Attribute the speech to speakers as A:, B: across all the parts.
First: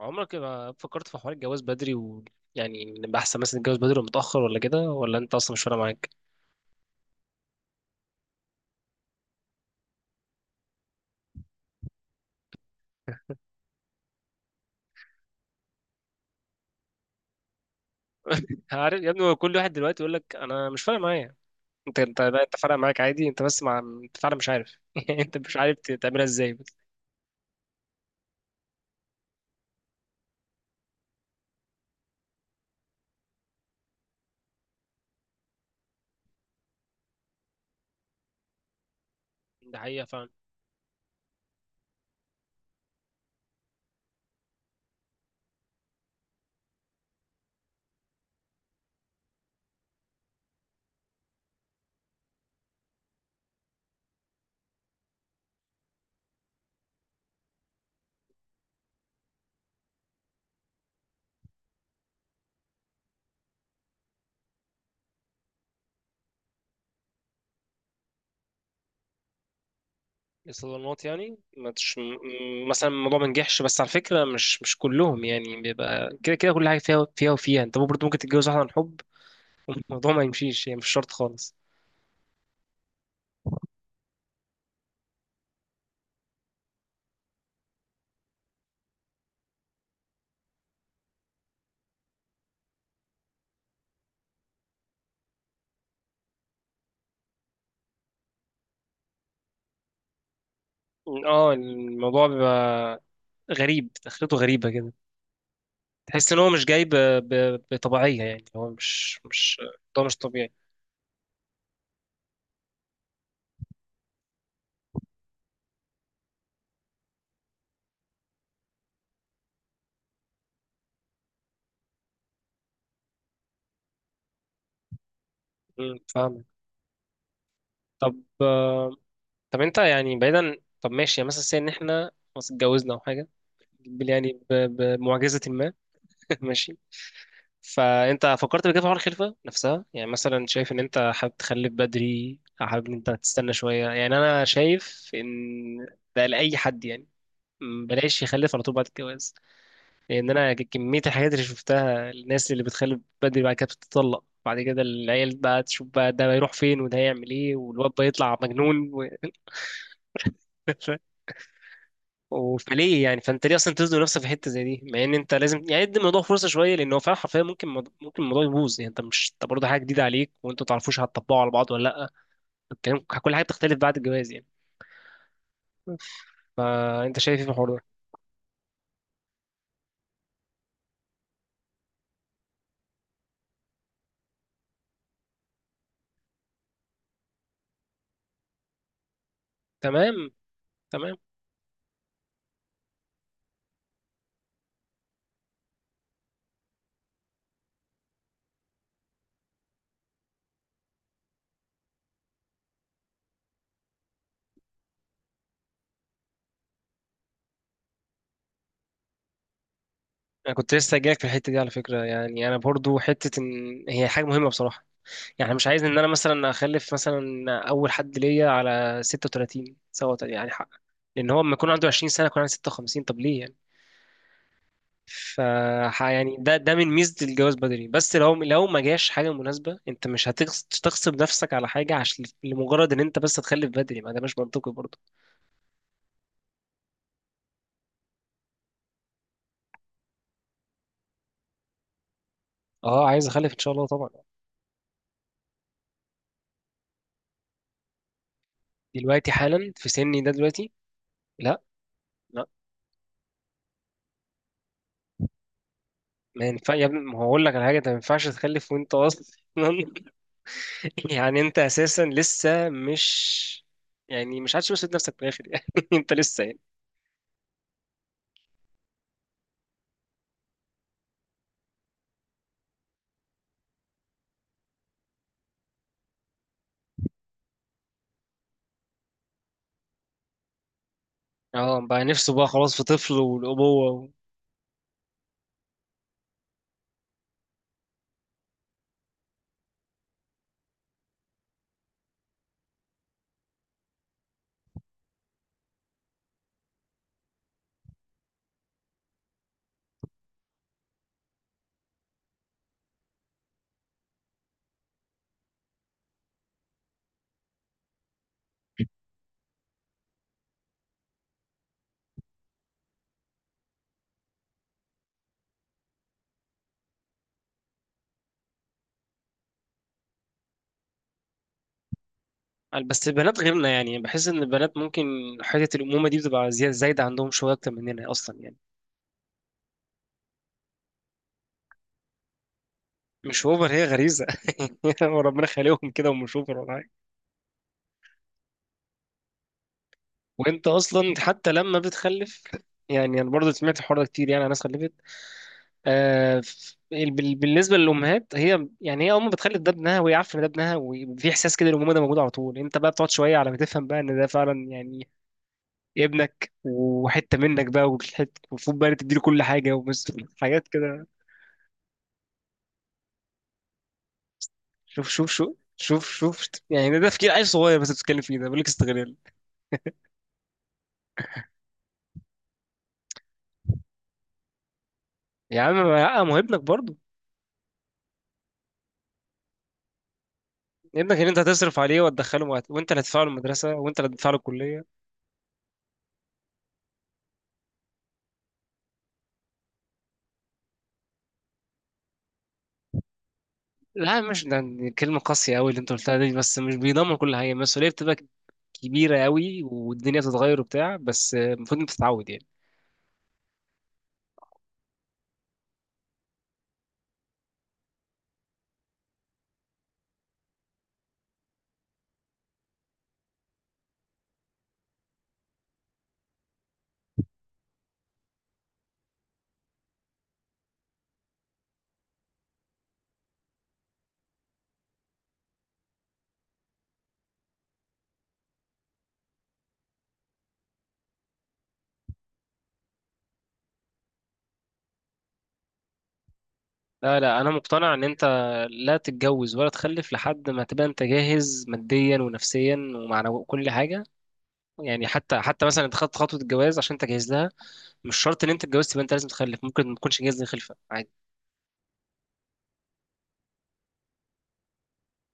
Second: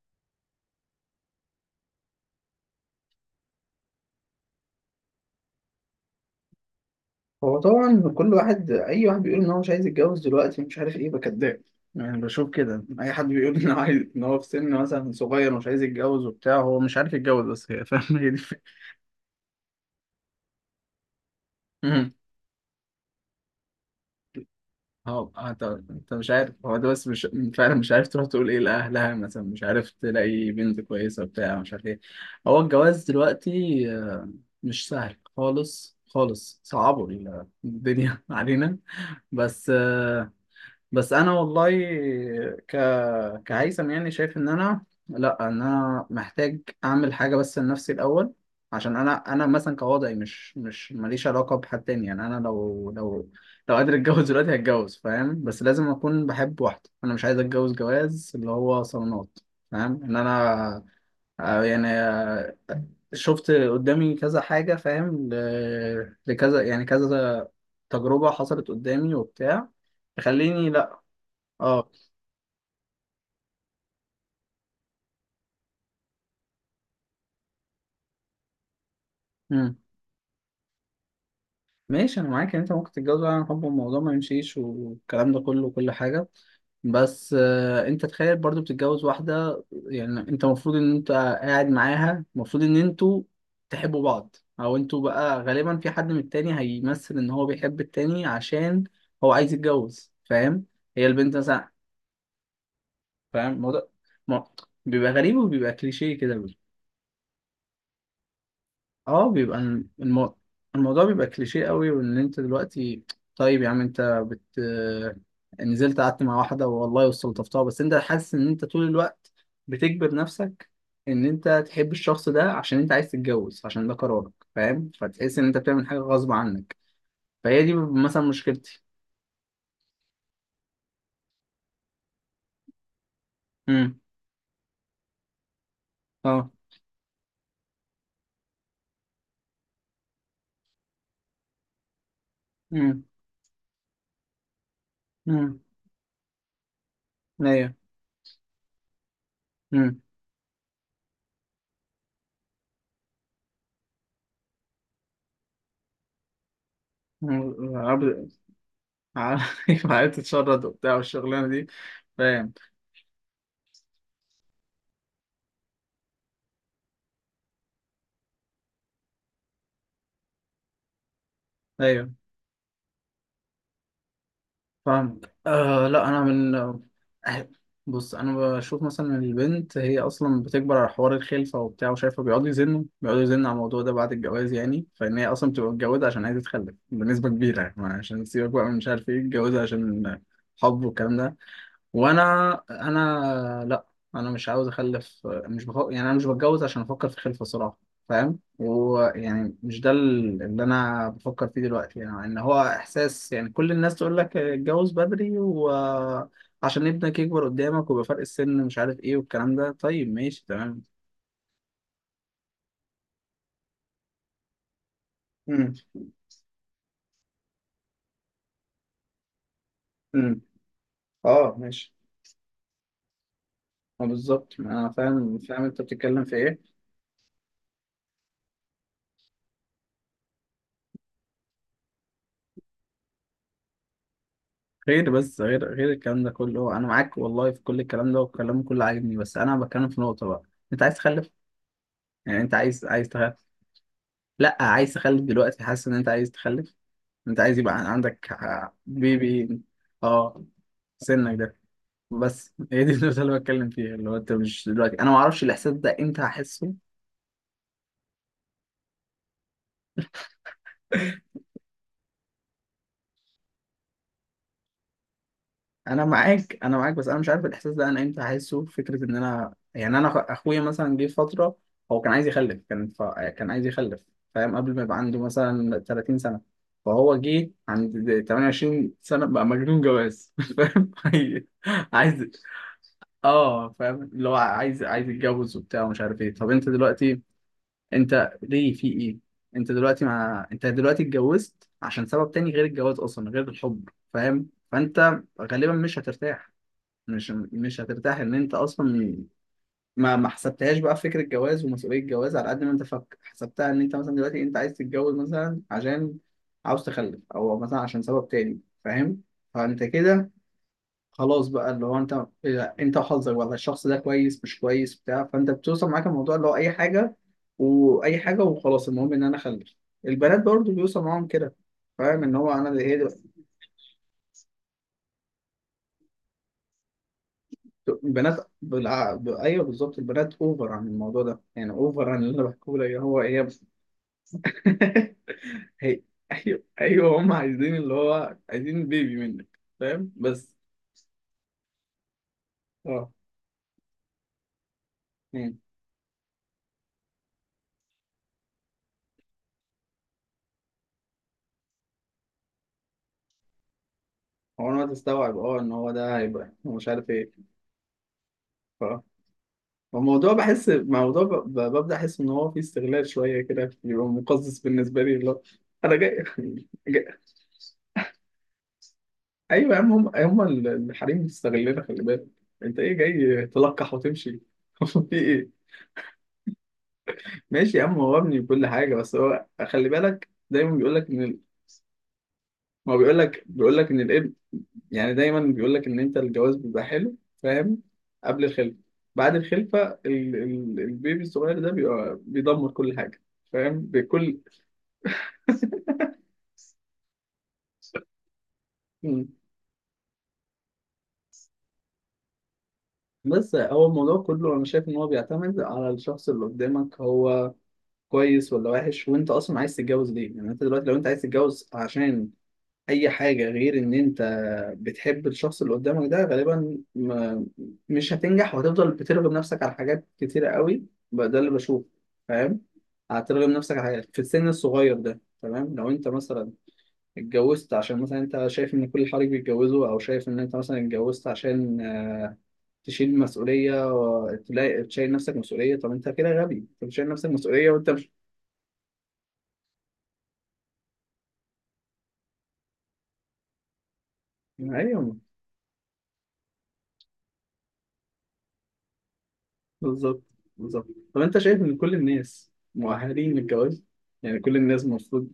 A: عمرك ما فكرت في حوار الجواز بدري و نبقى احسن مثلا نتجوز بدري ولا متاخر ولا كده، ولا انت اصلا مش فارق معاك؟
B: هو طبعا كل واحد، اي واحد بيقول ان هو مش عايز يتجوز دلوقتي، مش عارف ايه، بكداب. يعني بشوف كده اي حد بيقول ان هو عايز، ان هو في سن مثلا صغير ومش عايز يتجوز وبتاع، هو مش عارف يتجوز، بس هي، فاهم، هي دي الفكرة.
A: عارف يا ابني، هو كل واحد دلوقتي يقول لك انا مش فارق معايا. انت
B: مم.
A: انت لا، انت فارق معاك عادي، انت بس مع انت فعلا مش عارف انت مش
B: انت
A: عارف
B: انت
A: تعملها
B: مش
A: ازاي
B: عارف، هو
A: بس.
B: ده بس، مش فعلا مش عارف تروح تقول ايه لاهلها مثلا، مش عارف تلاقي بنت كويسه بتاع مش عارف ايه. هو الجواز دلوقتي آه، مش سهل خالص، خالص صعبوا الدنيا علينا. بس
A: ده حقيقه فعلا.
B: آه، بس انا والله ك كهيثم يعني شايف ان انا، لا، ان انا محتاج اعمل حاجه بس لنفسي الاول. عشان انا مثلا كوضعي، مش ماليش علاقه بحد تاني. يعني انا لو قادر اتجوز دلوقتي هتجوز، فاهم، بس لازم اكون بحب واحده. انا مش عايز اتجوز جواز اللي هو صالونات. فاهم ان انا آه، يعني آه، شفت قدامي كذا حاجه، فاهم، لكذا، يعني كذا تجربه حصلت قدامي وبتاع، تخليني لا.
A: الصالونات يعني ما
B: اه.
A: تش... م- مثلا الموضوع ما نجحش، بس على فكره مش كلهم يعني بيبقى كده، كده كل حاجه فيها فيها وفيها. انت برضه ممكن تتجوز واحده عن حب،
B: مم.
A: الموضوع ما يمشيش، هي يعني مش شرط خالص.
B: ماشي، انا معاك ان انت ممكن تتجوز عن حب والموضوع ما يمشيش، والكلام ده كله وكل حاجه. بس آه، انت تخيل برضو بتتجوز واحده، يعني انت المفروض ان انت قاعد معاها، المفروض ان انتوا تحبوا بعض، او انتوا بقى غالبا في حد من التاني هيمثل ان هو بيحب التاني، عشان هو عايز يتجوز، فاهم، هي البنت
A: اه،
B: مثلا.
A: الموضوع بيبقى
B: فاهم الموضوع.
A: غريب، دخلته
B: ما-
A: غريبه كده.
B: بيبقى غريب وبيبقى كليشيه
A: تحس
B: كده.
A: ان هو مش جاي ب... ب... بطبيعيه، يعني هو مش
B: اه بيبقى
A: مش ده مش طبيعي.
B: الموضوع بيبقى كليشيه قوي. وان انت دلوقتي، طيب يا عم، انت بت نزلت قعدت مع واحده والله واستلطفتها، بس انت حاسس ان انت طول الوقت بتجبر نفسك ان انت تحب الشخص ده، عشان انت عايز تتجوز، عشان ده قرارك، فاهم، فتحس ان انت بتعمل حاجه غصب
A: فاهمك.
B: عنك. فهي دي
A: طب
B: مثلا مشكلتي.
A: آه، طب انت بعيدا، طب ماشي يعني مثلا سي ان احنا خلاص اتجوزنا او حاجه،
B: امم.
A: بال- يعني ب... بمعجزه ما.
B: اه.
A: ماشي. فانت فكرت بكده في حوار الخلفه نفسها؟ يعني مثلا شايف ان انت حابب تخلف بدري، او حابب ان
B: امم.
A: انت تستنى شويه؟ يعني انا شايف
B: امم.
A: ان ده لاي حد، يعني
B: ايوه.
A: م، بلاش يخلف على طول بعد الجواز.
B: امم.
A: لان انا كميه الحاجات اللي شفتها، الناس اللي بتخلف بدري بعد كده بتتطلق، بعد كده العيال بقى تشوف بقى، ده هيروح فين وده هيعمل ايه، والواد بقى يطلع مجنون و...
B: عارف. عارف تتشرد وبتاع والشغلانه دي، فاهم.
A: و- فليه يعني، فانت ليه اصلا تزنق نفسك في حته زي دي؟ مع ان انت لازم يعني ادي الموضوع فرصه شويه، لان هو فعلا حرفيا ممكن الموضوع يبوظ. يعني انت مش، انت برضه حاجه جديده عليك وانتوا ما تعرفوش هتطبقوا على بعض ولا لا،
B: ايوه
A: الكلام كل حاجه بتختلف بعد الجواز يعني.
B: فاهمك. لا، انا من
A: فانت شايف ايه في الحوار ده؟
B: بص، انا بشوف مثلا البنت هي اصلا بتكبر على حوار الخلفه وبتاع، وشايفه بيقعدوا يزنوا، بيقعدوا يزنوا على الموضوع ده بعد الجواز، يعني فان هي اصلا بتبقى متجوزه عشان عايزه تخلف بنسبه كبيره، يعني عشان تسيبك بقى، من مش عارف ايه، متجوزه عشان
A: تمام،
B: حب والكلام
A: تمام.
B: ده. وانا، انا لا، انا مش عاوز اخلف، مش بفق... يعني انا مش بتجوز عشان افكر في الخلفه صراحه، فاهم. ويعني مش ده اللي انا بفكر فيه دلوقتي، يعني ان هو احساس، يعني كل الناس تقول لك اتجوز بدري، وعشان ابنك يكبر قدامك ويبقى فرق السن، مش عارف ايه والكلام ده، طيب ماشي
A: انا كنت
B: تمام.
A: لسه جايلك في الحته دي على فكره، يعني انا برضو حته ان هي حاجه مهمه بصراحه، يعني مش
B: امم.
A: عايز ان انا مثلا اخلف مثلا اول حد ليا على 36 سوا
B: امم.
A: يعني، حق. لان هو لما
B: اه
A: يكون عنده
B: ماشي.
A: 20 سنه يكون عنده 56، طب ليه يعني؟
B: اه بالظبط، انا فاهم،
A: ف
B: فاهم انت بتتكلم في
A: يعني ده
B: ايه.
A: ده من ميزه الجواز بدري، بس لو ما جاش حاجه مناسبه انت مش هتغصب نفسك على حاجه عشان لمجرد ان انت بس تخلف بدري، ما ده مش منطقي برضه.
B: غير بس غير غير الكلام ده كله، انا معاك والله في كل الكلام ده، والكلام كله عاجبني، بس انا بتكلم في نقطه بقى. انت عايز تخلف، يعني انت عايز
A: اه
B: عايز
A: عايز
B: تخلف؟
A: اخلف ان شاء الله طبعا.
B: لا، عايز تخلف دلوقتي، حاسس ان انت عايز تخلف، انت عايز يبقى عندك
A: دلوقتي
B: بيبي.
A: حالا في سني ده
B: اه
A: دلوقتي؟
B: في سنك ده.
A: لا، لا.
B: بس هي دي النقطه اللي بتكلم فيها، اللي هو انت مش دلوقتي، انا ما اعرفش الاحساس ده امتى
A: ما
B: هحسه.
A: ينفع يا ابني، ما هقول لك على حاجه، انت ما ينفعش تخلف وانت اصلا، يعني انت اساسا لسه مش، يعني مش عادش مسؤول نفسك في الاخر يعني
B: انا
A: انت لسه
B: معاك
A: يعني.
B: انا معاك بس انا مش عارف الاحساس ده انا امتى هحسه. فكره ان انا، يعني انا اخويا مثلا جه في فتره هو كان عايز يخلف، كان عايز يخلف، فاهم، قبل ما يبقى عنده مثلا 30 سنه، فهو جه عند 28 سنه بقى مجنون جواز فاهم،
A: اه، بقى
B: عايز-
A: نفسه بقى خلاص في طفل
B: اه فاهم،
A: والابوه
B: اللي هو عايز يتجوز وبتاع، ومش عارف ايه. طب انت دلوقتي، انت ليه في ايه؟ انت دلوقتي، انت دلوقتي اتجوزت عشان سبب تاني غير الجواز، اصلا غير الحب، فاهم، فانت غالبا مش هترتاح، مش هترتاح ان انت اصلا ما حسبتهاش بقى في فكره الجواز ومسؤوليه الجواز، على قد ما انت فك حسبتها ان انت مثلا دلوقتي انت عايز تتجوز مثلا عشان عاوز تخلف، او مثلا عشان سبب تاني، فاهم. فانت كده خلاص بقى، اللي هو انت، إذا انت وحظك والله الشخص ده كويس مش كويس بتاع فانت بتوصل معاك الموضوع، اللي هو اي حاجه واي حاجه وخلاص، المهم ان انا اخلف. البنات برضو بيوصل معاهم كده، فاهم، ان هو انا
A: و...
B: هي
A: بس البنات غيرنا، يعني بحس ان البنات ممكن حته الامومه دي بتبقى زياده، زايده عندهم شويه اكتر مننا اصلا
B: بنات
A: يعني.
B: ايوه بالظبط، البنات اوفر عن الموضوع ده، يعني اوفر عن اللي انا بحكيه لك، هو هي
A: مش
B: بس.
A: اوفر، هي غريزه وربنا خالقهم
B: هي
A: كده، ومش اوفر
B: ايوه،
A: ولا حاجه.
B: ايوه، هم عايزين اللي هو، عايزين بيبي منك، فاهم، بس.
A: وانت اصلا حتى لما بتخلف،
B: اه
A: يعني انا برضه سمعت الحوار ده كتير، يعني ناس خلفت،
B: يعني،
A: بالنسبه للامهات، هي يعني هي امه بتخلي ده ابنها، وهي عارفه ان ده ابنها، وفي احساس كده الامومه ده موجود على طول. انت بقى بتقعد شويه على ما تفهم بقى ان ده فعلا
B: هو انا
A: يعني
B: هتستوعب اه ان هو ده هيبقى،
A: ابنك
B: مش عارف ايه.
A: وحته منك بقى، وحته المفروض بقى
B: ف
A: تديله كل حاجه ومس
B: الموضوع
A: حاجات
B: بحس
A: كده.
B: موضوع ببدأ احس ان هو فيه استغلال شويه كده، بيبقى مقزز بالنسبه
A: شوف
B: لي، اللي
A: شوف
B: هو
A: شوف
B: انا
A: شوف
B: جاي,
A: شوف، يعني ده
B: جاي...
A: ده تفكير عيل صغير بس بتتكلم فيه، ده بيقول لك استغلال!
B: ايوه يا عم، هم الحريم بيستغلنا خلي بالك، انت ايه؟ جاي تلقح وتمشي في
A: يا
B: ايه.
A: عم، ما ما هو ابنك برضه،
B: ماشي يا عم، هو ابني كل حاجة، بس هو خلي بالك، دايما بيقول لك
A: ابنك
B: ان
A: اللي انت هتصرف عليه وهتدخله
B: ما
A: وانت
B: هو
A: اللي
B: بيقول
A: هتدفع له
B: لك
A: المدرسه،
B: بيقول لك ان
A: وانت اللي هتدفع
B: الابن،
A: له الكليه.
B: يعني دايما بيقول لك ان انت الجواز بيبقى حلو، فاهم، قبل الخلفة، بعد الخلفة البيبي الصغير ده بيبقى بيدمر كل حاجة، فاهم،
A: لا
B: بكل.
A: مش ده، يعني كلمة قاسية أوي اللي أنت قلتها دي، بس مش بيضمن كل حاجة، المسؤولية بتبقى كبيره
B: مم.
A: قوي، والدنيا تتغير وبتاع، بس المفروض انت تتعود يعني.
B: بس هو الموضوع كله انا شايف ان هو بيعتمد على الشخص اللي قدامك، هو كويس ولا وحش، وانت اصلا عايز تتجوز ليه. يعني انت دلوقتي لو انت عايز تتجوز عشان اي حاجة غير ان انت بتحب الشخص اللي قدامك ده، غالبا ما مش هتنجح، وهتفضل بترغم نفسك على حاجات كتيرة قوي بقى. ده اللي بشوفه، فاهم. هترغم نفسك على حاجات في السن الصغير ده. تمام، لو انت مثلا اتجوزت عشان مثلا انت شايف ان كل حريق بيتجوزوا، او شايف ان انت مثلا اتجوزت عشان تشيل مسؤولية تلاقي تشيل نفسك مسؤولية، طب انت كده غبي، انت بتشيل
A: لا
B: نفسك
A: لا انا
B: مسؤولية وانت
A: مقتنع ان
B: مش،
A: انت لا تتجوز ولا تخلف لحد ما تبقى انت جاهز ماديا ونفسيا ومعنويا كل حاجه. يعني
B: ايوه.
A: حتى مثلا انت خدت خطوه الجواز عشان انت جاهز لها، مش شرط ان انت اتجوزت يبقى انت لازم تخلف، ممكن ما تكونش
B: بالظبط.
A: جاهز للخلفه
B: بالظبط.
A: عادي.
B: طب انت شايف ان كل الناس مؤهلين للجواز؟ يعني كل الناس المفروض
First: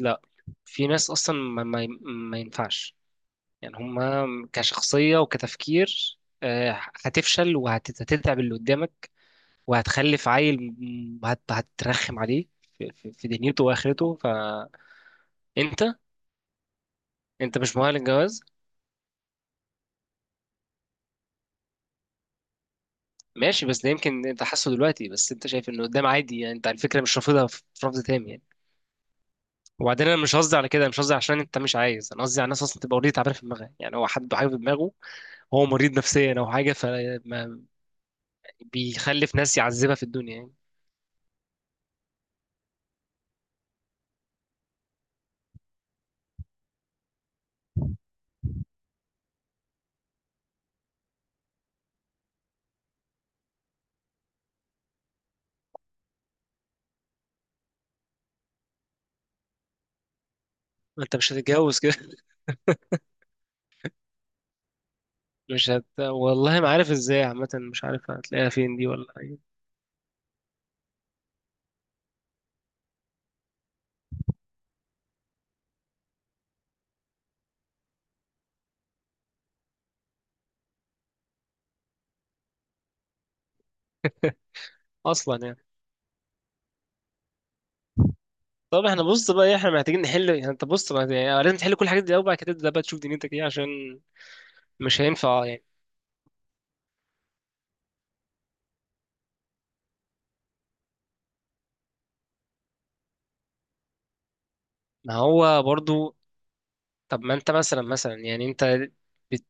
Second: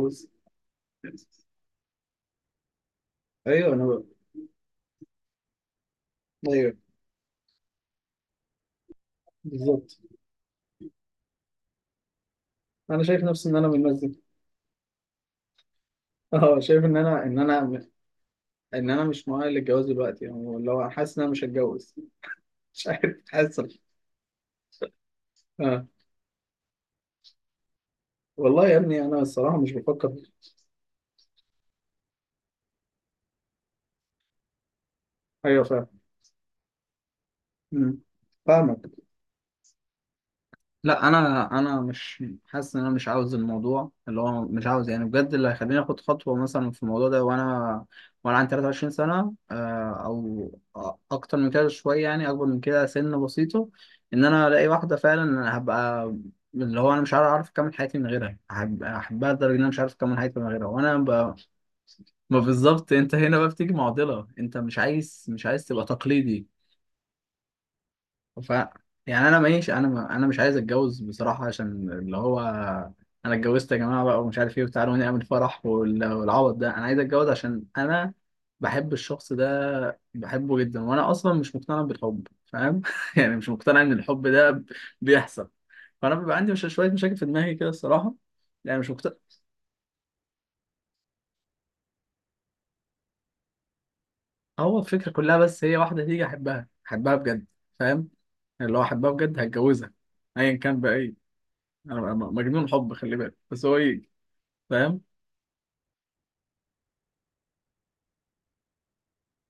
A: لا، في ناس اصلا ما ينفعش،
B: ايوه
A: يعني
B: انا بقى.
A: هما كشخصيه وكتفكير
B: ايوه.
A: آه، هتفشل وهتتعب اللي قدامك،
B: بالظبط،
A: وهتخلف عيل هترخم عليه في
B: انا شايف
A: في
B: نفسي ان
A: دنيته
B: انا من الناس
A: واخرته،
B: دي.
A: فانت
B: اه شايف ان انا، ان
A: انت مش
B: انا
A: مؤهل للجواز.
B: ان انا مش مؤهل للجواز دلوقتي، يعني اللي هو حاسس ان انا مش هتجوز مش عارف، حاسس.
A: ماشي، بس ده يمكن انت حاسه دلوقتي، بس انت شايف انه
B: اه
A: قدام عادي يعني، انت على فكره مش رافضها في في رفض تام يعني.
B: والله يا ابني انا الصراحه مش
A: وبعدين
B: بفكر.
A: انا مش قصدي على كده، مش قصدي عشان انت مش عايز، انا قصدي على الناس اصلا تبقى اوريدي تعبانه في دماغها، يعني هو حد حاجه في دماغه،
B: ايوه
A: هو مريض
B: فاهم.
A: نفسيا او حاجه، فما
B: مم. فاهمك.
A: بيخلف ناس يعذبها في الدنيا يعني.
B: لا انا مش حاسس ان انا مش عاوز الموضوع، اللي هو مش عاوز، يعني بجد اللي هيخليني اخد خطوه مثلا في الموضوع ده، وانا عندي 23 سنه، او اكتر من كده شويه، يعني اكبر من كده سن بسيطه، ان انا الاقي واحده فعلا هبقى، اللي هو انا مش عارف اعرف اكمل حياتي من غيرها، احبها لدرجه ان انا مش عارف اكمل حياتي من غيرها، وانا
A: ما انت مش هتتجوز كده
B: ما بالظبط، انت هنا بقى بتيجي معضله، انت مش عايز،
A: مش
B: تبقى
A: هت...
B: تقليدي.
A: والله ما عارف ازاي، عامه مش عارف هتلاقيها
B: ف
A: فين دي ولا
B: يعني انا
A: حاجه
B: ماشي، انا مش عايز اتجوز بصراحه عشان اللي هو، انا اتجوزت يا جماعه بقى ومش عارف ايه، وتعالوا نعمل فرح والعوض ده. انا عايز اتجوز عشان انا بحب الشخص ده، بحبه جدا، وانا اصلا مش مقتنع بالحب، فاهم يعني مش مقتنع ان الحب ده
A: اصلا
B: بيحصل.
A: يعني.
B: فانا بيبقى عندي مش شويه مشاكل في دماغي كده الصراحه، يعني
A: طب
B: مش
A: احنا،
B: مقتنع.
A: بص بقى إيه، احنا محتاجين نحل، يعني انت بص بقى يعني لازم تحل كل الحاجات دي الاول، بعد كده تبدا بقى تشوف دنيتك ايه، عشان
B: هو
A: مش
B: الفكره كلها
A: هينفع يعني.
B: بس هي، واحده تيجي احبها، احبها بجد، فاهم، اللي هو احبها بجد هتجوزها، ايا كان بقى إيه. انا بقى مجنون حب خلي بالك، بس هو ايه، فاهم.
A: ما هو برضو، طب ما انت مثلا، انت بت-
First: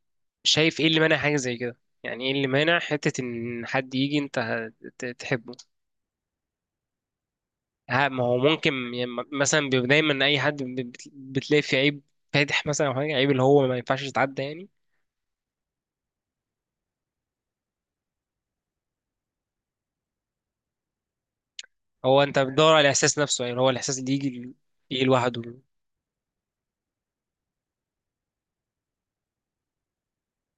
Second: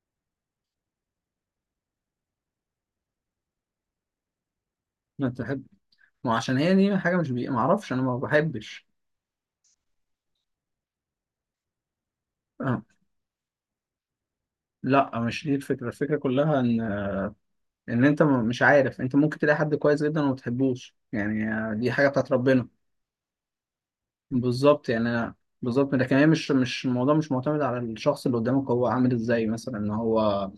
A: شايف ايه اللي مانع حاجه زي كده؟ يعني ايه اللي مانع حته ان حد يجي انت
B: ما
A: تحبه؟
B: تحب. ما عشان هي دي حاجه مش ما اعرفش، انا
A: ها،
B: ما
A: ما هو ممكن
B: بحبش.
A: يعني مثلا دايما اي حد بتلاقي فيه عيب فادح
B: آه.
A: مثلا او حاجه، عيب اللي هو ما ينفعش يتعدى يعني.
B: لا مش دي الفكره، الفكره كلها ان، ان انت مش عارف، انت ممكن تلاقي حد كويس جدا وما تحبوش، يعني دي حاجه
A: هو
B: بتاعت
A: انت
B: ربنا.
A: بتدور على الاحساس نفسه، يعني اللي هو الاحساس اللي
B: بالظبط، يعني
A: يجي لوحده.
B: بالظبط، لكن هي مش، الموضوع مش معتمد على الشخص اللي قدامك هو عامل ازاي، مثلا ان هو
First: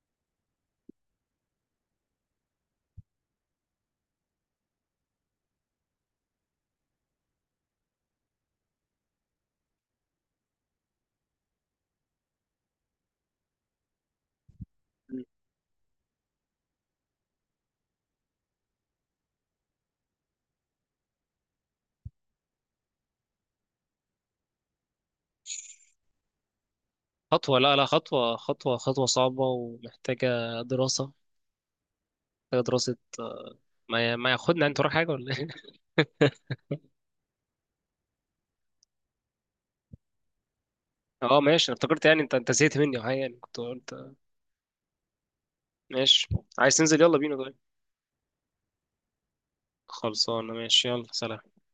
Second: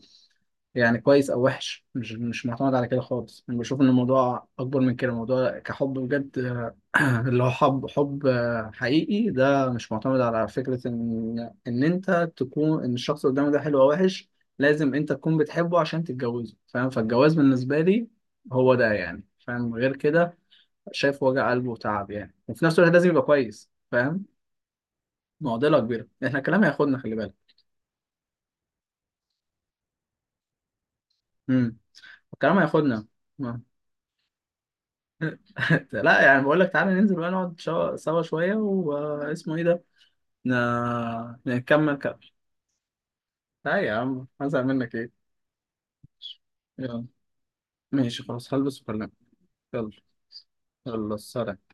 B: يعني كويس او وحش، مش معتمد على كده خالص. انا بشوف ان الموضوع اكبر من كده، الموضوع كحب بجد، اللي هو حب، حب حقيقي، ده مش معتمد على فكرة إن أنت تكون، إن الشخص اللي قدامك ده حلو أو وحش، لازم أنت تكون بتحبه عشان تتجوزه، فاهم. فالجواز بالنسبة لي هو ده يعني، فاهم، غير كده شايف وجع قلبه وتعب، يعني وفي نفس الوقت لازم يبقى كويس، فاهم. معضلة كبيرة، إحنا الكلام هياخدنا خلي بالك.
A: خطوة، لا لا خطوة، خطوة صعبة ومحتاجة دراسة،
B: امم. الكلام
A: محتاجة دراسة
B: هياخدنا. آه.
A: ما ما ياخدنا، انت وراك حاجة ولا ايه؟
B: لا يعني بقول لك تعالى ننزل بقى، نقعد سوا شوية، واسمه إيه ده،
A: اه ماشي، أنا
B: نكمل
A: افتكرت
B: كلام.
A: يعني، انت زهقت مني او حاجة، يعني كنت
B: لا يا
A: قلت
B: عم، هزعل منك إيه.
A: ماشي. عايز تنزل؟
B: يلا.
A: يلا بينا طيب.
B: ماشي خلاص، هلبس وكلمك. يلا.
A: خلصانة، ماشي، يلا
B: يلا
A: سلام.
B: سلام.